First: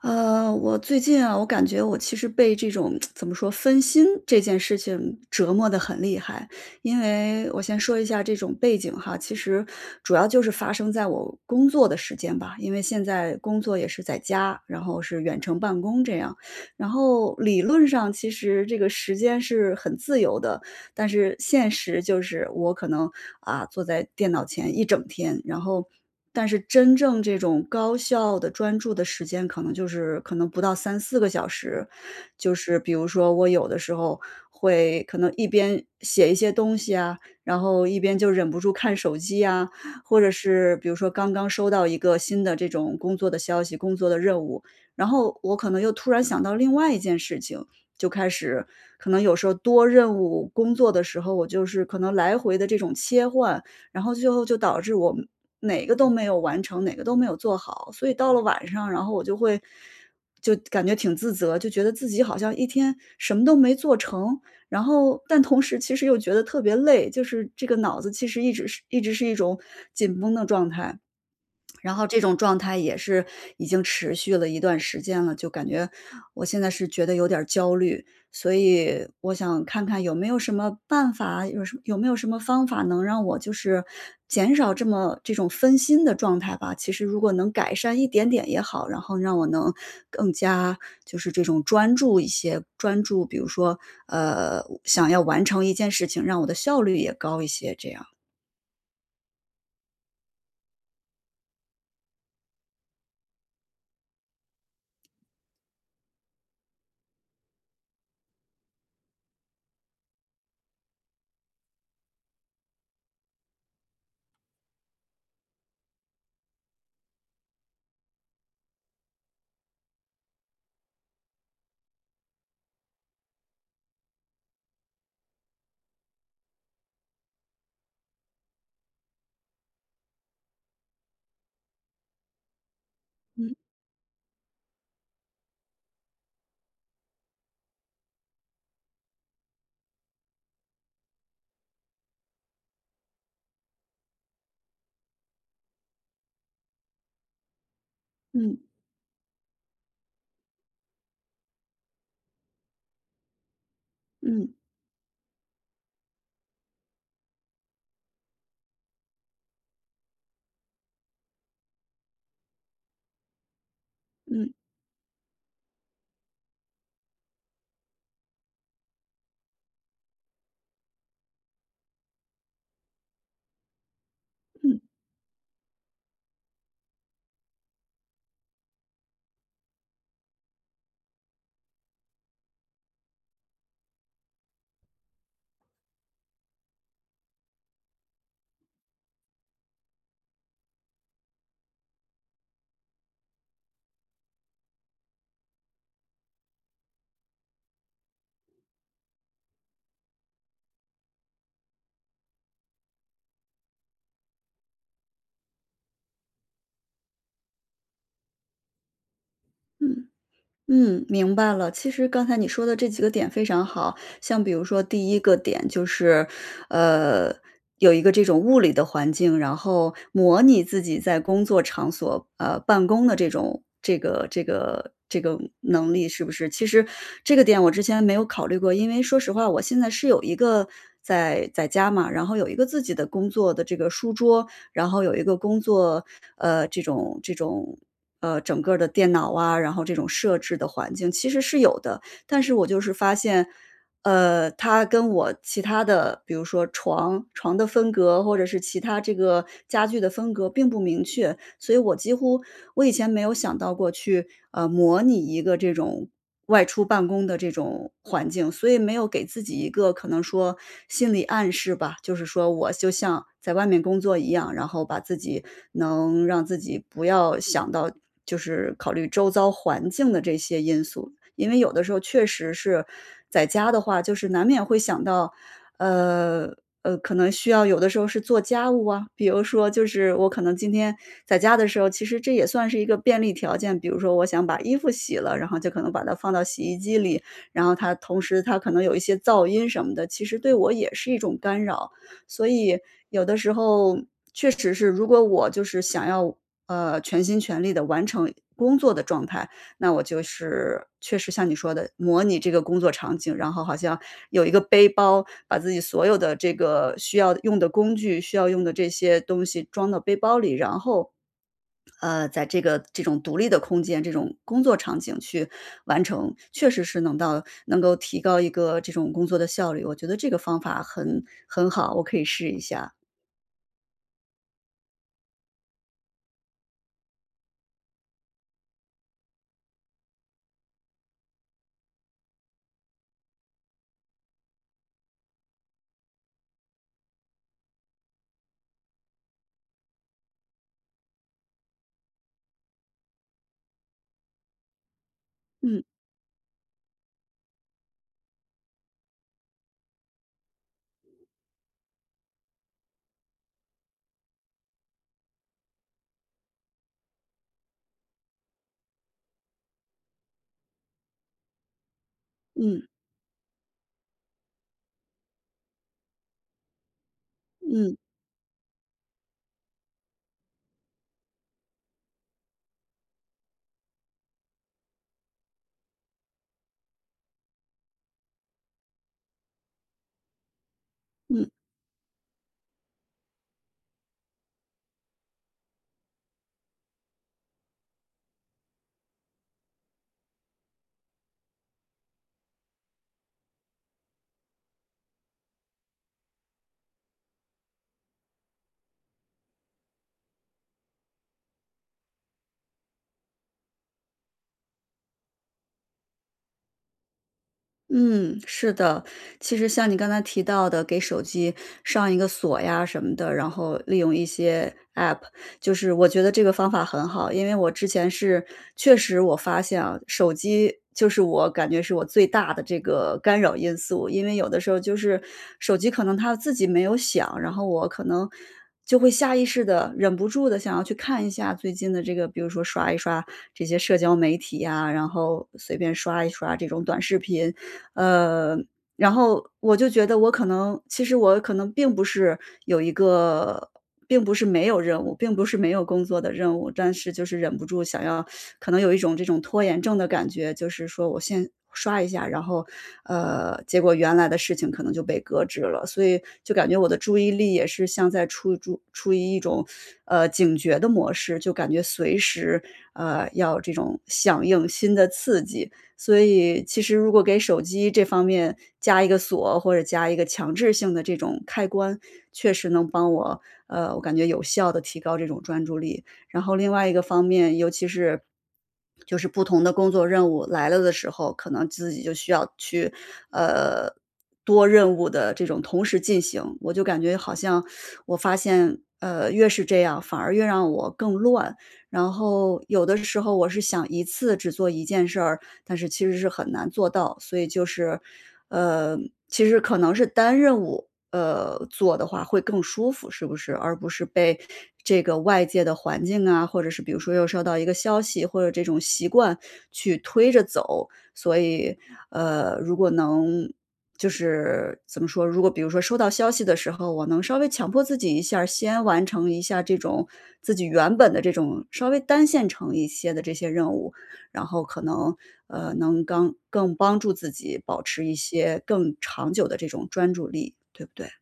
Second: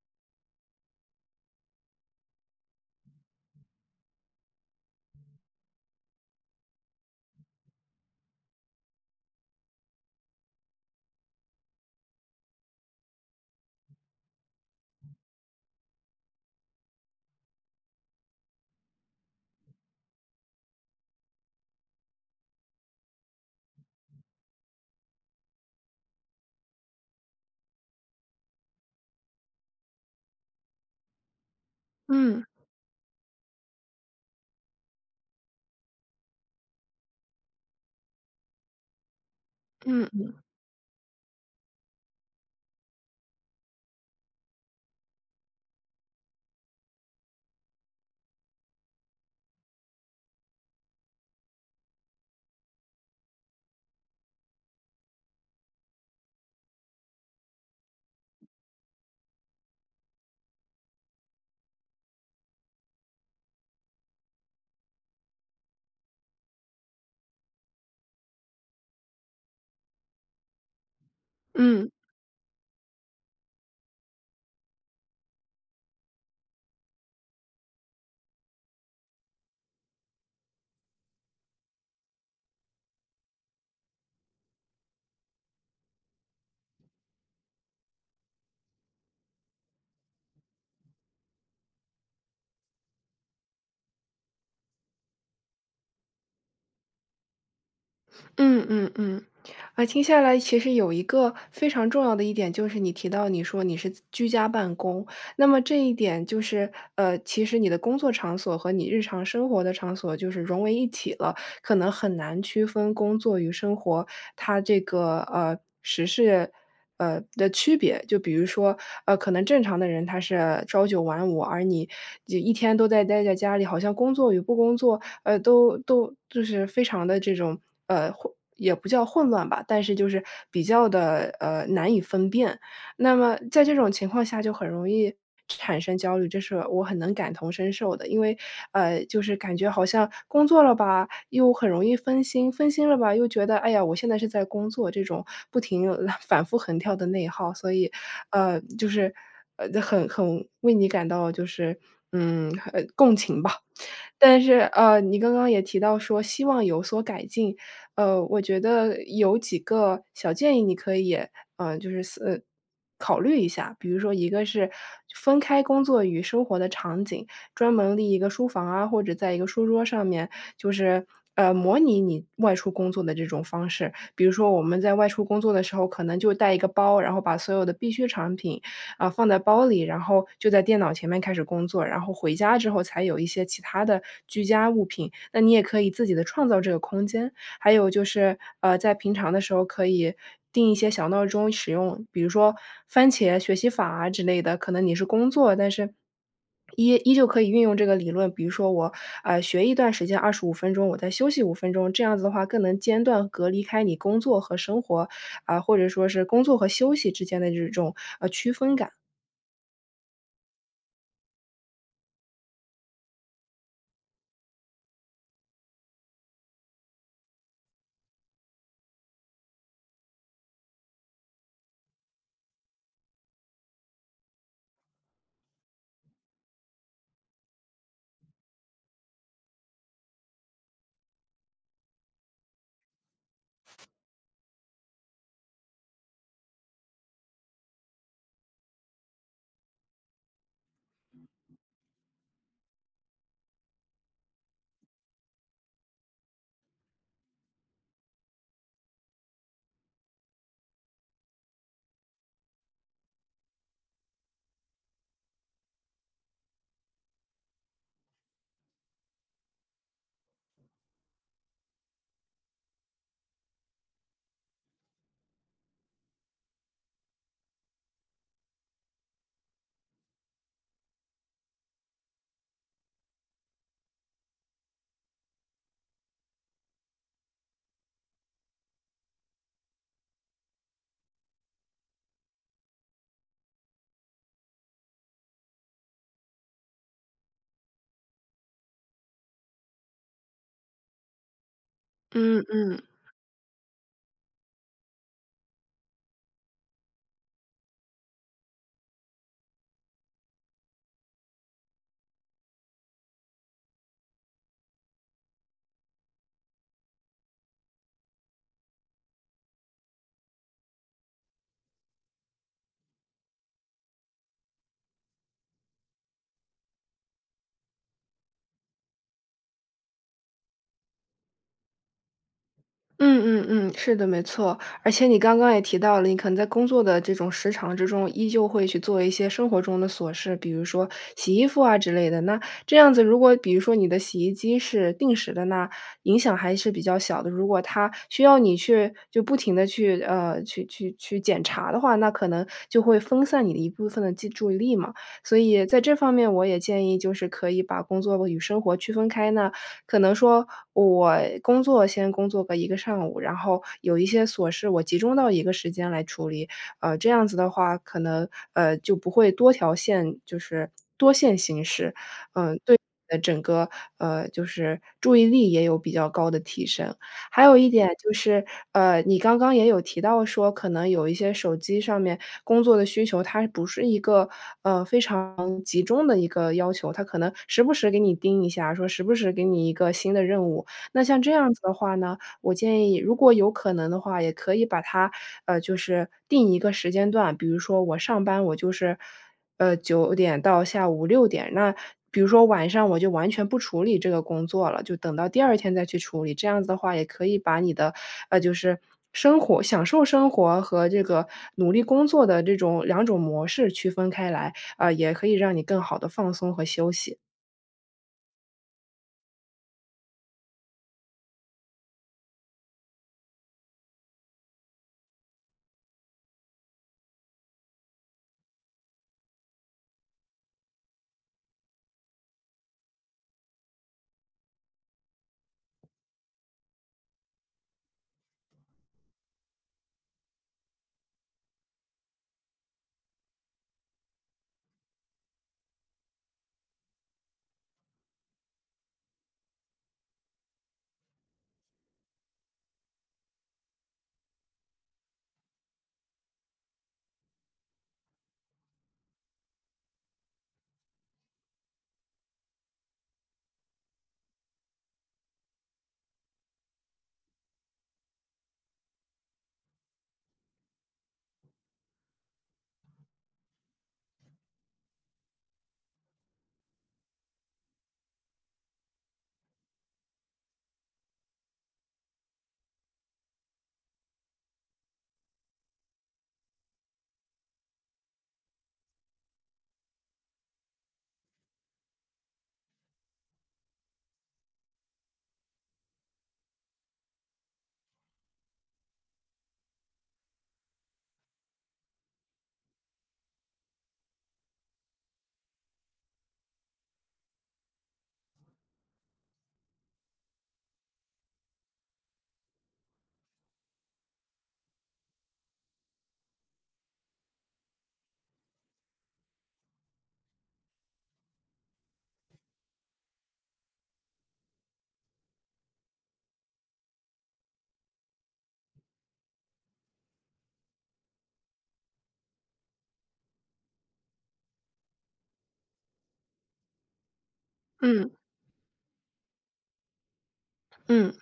我最近啊，我感觉我其实被这种 怎么说分心这件事情折磨得很厉害。因为我先说一下这种背景哈，其实主要就是发生在我工作的时间吧，因为现在工作也是在家，然后是远程办公这样。然后理论上其实这个时间是很自由的，但是现实就是我可能坐在电脑前一整天，然后但是真正这种高效的专注的时间，可能就是可能不到三四个小时。嗯就是比如说我有的时候会可能一边写一些东西啊，然后一边就忍不住看手机啊，嗯或者是比如说刚刚收到一个新的这种工作的消息、工作的任务，然后我可能又突然想到另外一件事情，就开始可能有时候多任务工作的时候，我就是可能来回的这种切换，然后最后就导致我哪个都没有完成，哪个都没有做好。所以到了晚上，然后我就会就感觉挺自责，就觉得自己好像一天什么都没做成，然后但同时其实又觉得特别累，就是这个脑子其实一直是一种紧绷的状态。嗯然后这种状态也是已经持续了一段时间了，就感觉我现在是觉得有点儿焦虑，所以我想看看有没有什么办法，有没有什么方法能让我就是减少这么这种分心的状态吧。其实如果能改善一点点也好，然后让我能更加就是这种专注一些，专注，比如说想要完成一件事情，让我的效率也高一些，这样。嗯嗯嗯，啊，听下来其实有一个非常重要的一点，就是你提到你说你是居家办公。那么这一点就是，其实你的工作场所和你日常生活的场所就是融为一体了，可能很难区分工作与生活。它这个呃时事。呃的区别，就比如说，可能正常的人他是朝九晚五，而你就一天都在待在家里，好像工作与不工作，都就是非常的这种混，也不叫混乱吧，但是就是比较的难以分辨。那么在这种情况下，就很容易产生焦虑，这是我很能感同身受的。因为就是感觉好像工作了吧，又很容易分心，分心了吧，又觉得哎呀，我现在是在工作，这种不停 反复横跳的内耗。所以嗯就是很为你感到就是共情吧。但嗯是，你刚刚也提到说希望有所改进。我觉得有几个小建议你可以，就是考虑一下。比如说一个嗯是分开工作与生活的场景，专门立一个书房啊，或者在一个书桌上面，就是，模拟你外出工作的这种方式。比如说我嗯们在外出工作的时候，可能就带一个包，然后把所有的必需产品啊，放在包里，然后就在电脑前面开始工作，然后回家之后才有一些其他的居家物品。那你也可以自己的创造这个空间。还有就是，在平常的时候可以定一些小闹钟使用，比如说番茄学习法啊之类的，可能你是工作，但是依旧可以运用这个理论。比如说我，学一段时间25分钟，我再休息五分钟，这样子的话更能间断隔离开你工作和生活，啊，或者说是工作和休息之间的这种，区分感。嗯。嗯，明白了。其实刚才你说的这几个点非常好，像比如说第一个点就是，呃，有一个这种物理的环境，然后模拟自己在工作场所，办公的这种能力是不是？其实这个点我之前没有考虑过，因为说实话，我现在是有一个在家嘛，然后有一个自己的工作的这个书桌，然后有一个工作，呃，这种这种，呃，整个儿的电脑啊，然后这种设置的环境其实是有的。但是我就是发现，它跟我其他的，比如说床的分隔，或者是其他这个家具的分隔并不明确，所以我几乎我以前没有想到过去，模拟一个这种外出办公的这种环境，所以没有给自己一个可能说心理暗示吧，就是说我就像在外面工作一样，然后把自己能让自己不要想到就是考虑周遭环境的这些因素。因为有的时候确实是在家的话，就是难免会想到呃，可能需要有的时候是做家务啊，比如说就是我可能今天在家的时候，其实这也算是一个便利条件。比如说我想把衣服洗了，然后就可能把它放到洗衣机里，然后它同时它可能有一些噪音什么的，其实对我也是一种干扰。嗯所以嗯，有的时候确实是，如果我就是想要全心全力的完成工作的状态，那我就是确实像你说的，模拟这个工作场景，然后好像有一个背包，把自己所有的这个需要用的工具、需要用的这些东西装到背包里，然后，在这个这种独立的空间、这种工作场景去完成，确实是能到能够提高一个这种工作的效率。我觉得这个方法很好，我可以试一下。嗯嗯嗯，是的，没错。而且你刚刚也提到了，你可能在工作的这种时长之中，依旧会去做一些生活中的琐事，比如说洗衣服啊之类的。那这样子，如果比如说你的洗衣机是定时的，那影响还是比较小的。如果它需要你去就不停的去，去检查的话，那可能就会分散你的一部分的注意力嘛。所以在嗯这方面我也建议就是可以把工作与生活区分开呢，可能说我先工作个一个上午，然后有一些琐事我集中到一个时间来处理。这样子的话可能，就不会多条线就是多线行事。嗯整个，就是注意力也有比较高的提升。还有一点嗯就是，你刚刚也有提到说，可能有一些手机上面工作的需求，它不是一个，非常集中的一个要求，它可能时不时给你盯一下，说时不时给你一个新的任务。那像这嗯。样子的话呢，我建议如果有可能的话，也可以把它，就是定一个时间段，比如说我上班我就是9点到下午6点，那比如说晚上我就完全不处理这个工作了，就等到第二天再去处理。这样子的话也可以把你的，就是享受生活和这个努力工作的这种两种模式区分开来，啊，也可以让你更好的放松和休息。嗯，是的。其实像你刚才提到的，给手机上一个锁呀什么的，然后利用一些 App，就是我觉得这个方法很好。因为我之前是确实我发现啊，手机就是我感觉是我最大的这个干扰因素。因为有的时候就是手机可能它自己没有响，然后我可能就会下意识的忍不住的想要去看一下最近的这个比如说刷一刷这些社交媒体呀，然后随便刷一刷这种短视频。呃，然后我就觉得我可能其实我可能并不是有一个并不是没有任务，并不是没有工作的任务，但是就是忍不住想要可能有一种这种拖延症的感觉，就是说我先刷一下，然后，结果原来的事情可能就被搁置了，所以就感觉我的注意力也是像在处于一种，警觉的模式，就感觉随时，要这种响应新的刺激，所以其实如果给手机这方面加一个锁，或者加一个强制性的这种开关，确实能帮我，我感觉有效的提高这种专注力。然后另外一个方面，尤其是就是不同的工作任务来了的时候，可能自己就需要去，呃，多任务的这种同时进行，我就感觉好像我发现，越是这样，反而越让我更乱。然后有的时候我是想一次只做一件事儿，但是其实是很难做到。所以就是，呃，其实可能是单任务，做的话会更舒服，是不是？而不是被这个外界的环境啊，或者是比如说又收到一个消息，或者这种习惯去推着走。所以，如果能就是怎么说，如果比如说收到消息的时候，我能稍微强迫自己一下儿先完成一下这种自己原本的这种稍微单线程一些的这些任务，然后可能能刚更帮助自己保持嗯，一些更长久的这种专注力，对不对？嗯。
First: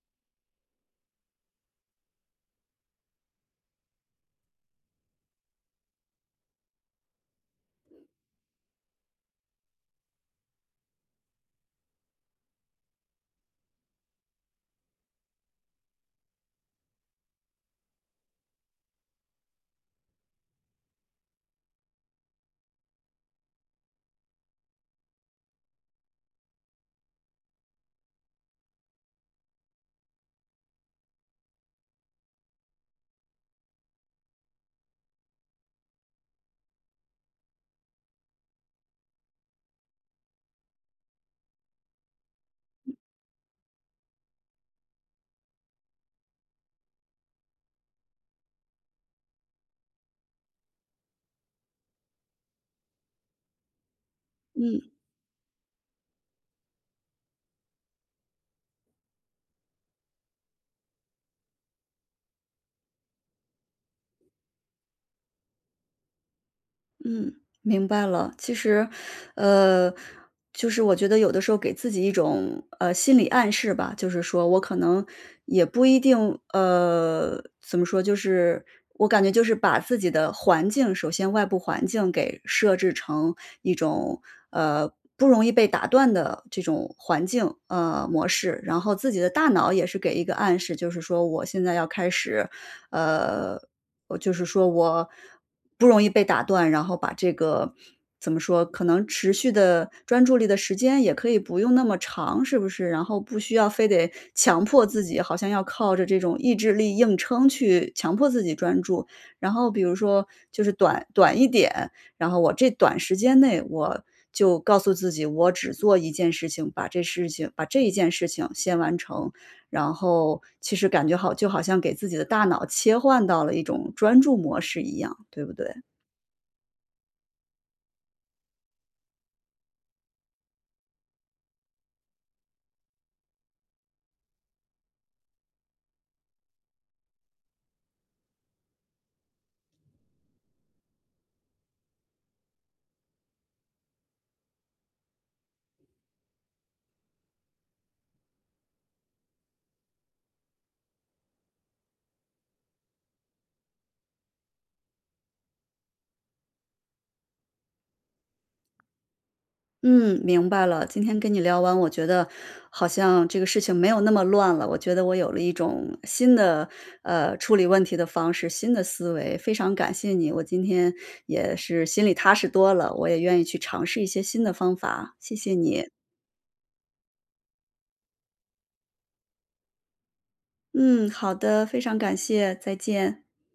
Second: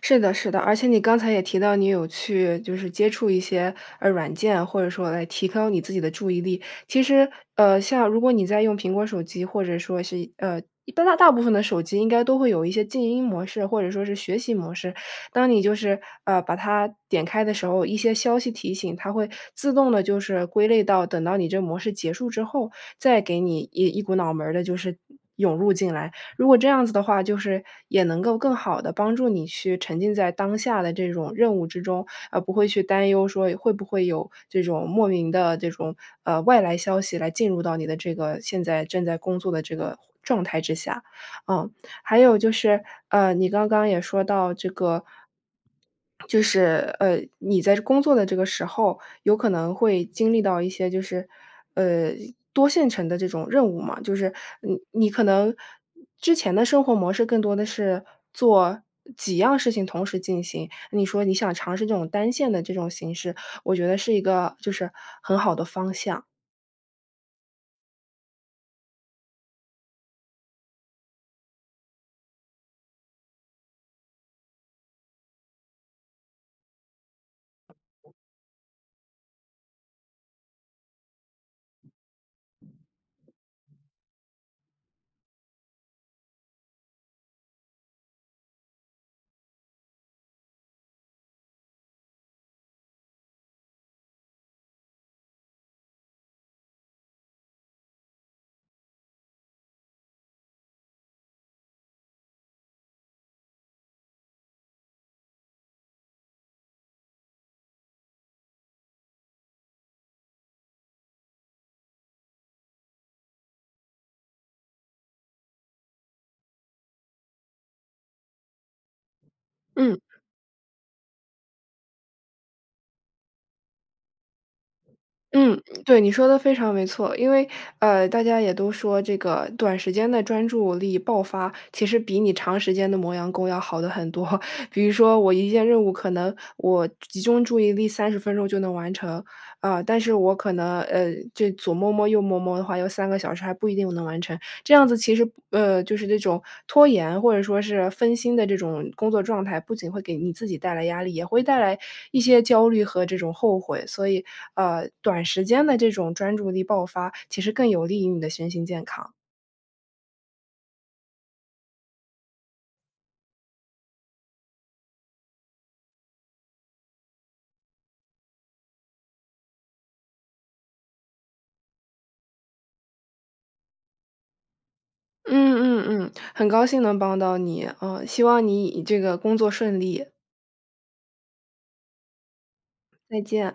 是的，是的，而且你刚才也提到，你有去就是接触一些软件，或者说来提高你自己的注意力。其实，像如果你在用苹果手机，或者说是一般大部分的手机应该都会有一些静音模式，或者说是学习模式。当你就是把它点开的时候，一些消息提醒，它会自动的就是归类到等到你这模式结束之后，再给你一股脑门儿的就是涌入进来。如果这样子的话，就是也能够更好的帮助你去沉浸在当下的这种任务之中，而不会去担忧说会不会有这种莫名的这种，外来消息来进入到你的这个现在正在工作的这个状态之下，嗯。还有就是，你刚刚也说到这个，就是，你在工作的这个时候，有可能会经历到一些就是，呃，多线程的这种任务嘛，就是嗯。你可能之前的生活模式更多的是做几样事情同时进行。你说你想尝试这种单线的这种形式，我觉得是一个就是很好的方向。嗯，明白了。其实，呃，就是我觉得有的时候给自己一种心理暗示吧，就是说我可能也不一定怎么说，就是我感觉就是把自己的环境，首先外部环境给设置成一种不容易被打断的这种环境模式，然后自己的大脑也是给一个暗示，就是说我现在要开始呃我就是说我不容易被打断，然后把这个怎么说，可能持续的专注力的时间也可以不用那么长，是不是？然后不需要非得强迫自己，好像要靠着这种意志力硬撑去强迫自己专注。然后比如说就是短短一点，然后我这短时间内我就告诉自己，我只做一件事情，把这一件事情先完成。然嗯。后其实感觉好就好像给自己的大脑切换到了一种专注模式一样，对不嗯，对？对，你说的非常没错。因为，大家也都说这个短时间的专注力爆发，其实比你长时间的磨洋工要好的很多。比如说我一件任务可能我集中注意力30分钟就能完成，啊，但是我可能，这左摸摸右摸摸的话，要3个小时还不一定能完成。这样子其实就是这种拖延或者说是分心的这种工作状态，不仅会给你自己带来压力，也会带来一些焦虑和这种后悔。所以，短时间的这种专注力爆发，其实更有利于你的身心健康。嗯，明白了。今天跟你聊完，我觉得好像这个事情没有那么乱了。我觉得我有了一种新的，处理问题的方式，新的思维。非常感谢你，我今天也是心里踏实多了，我也愿意去尝试一些新的方法。谢谢嗯嗯你。嗯，很高兴能帮到你。嗯，希望你以这个工作顺利，嗯，好的，非常感谢，再再见。见。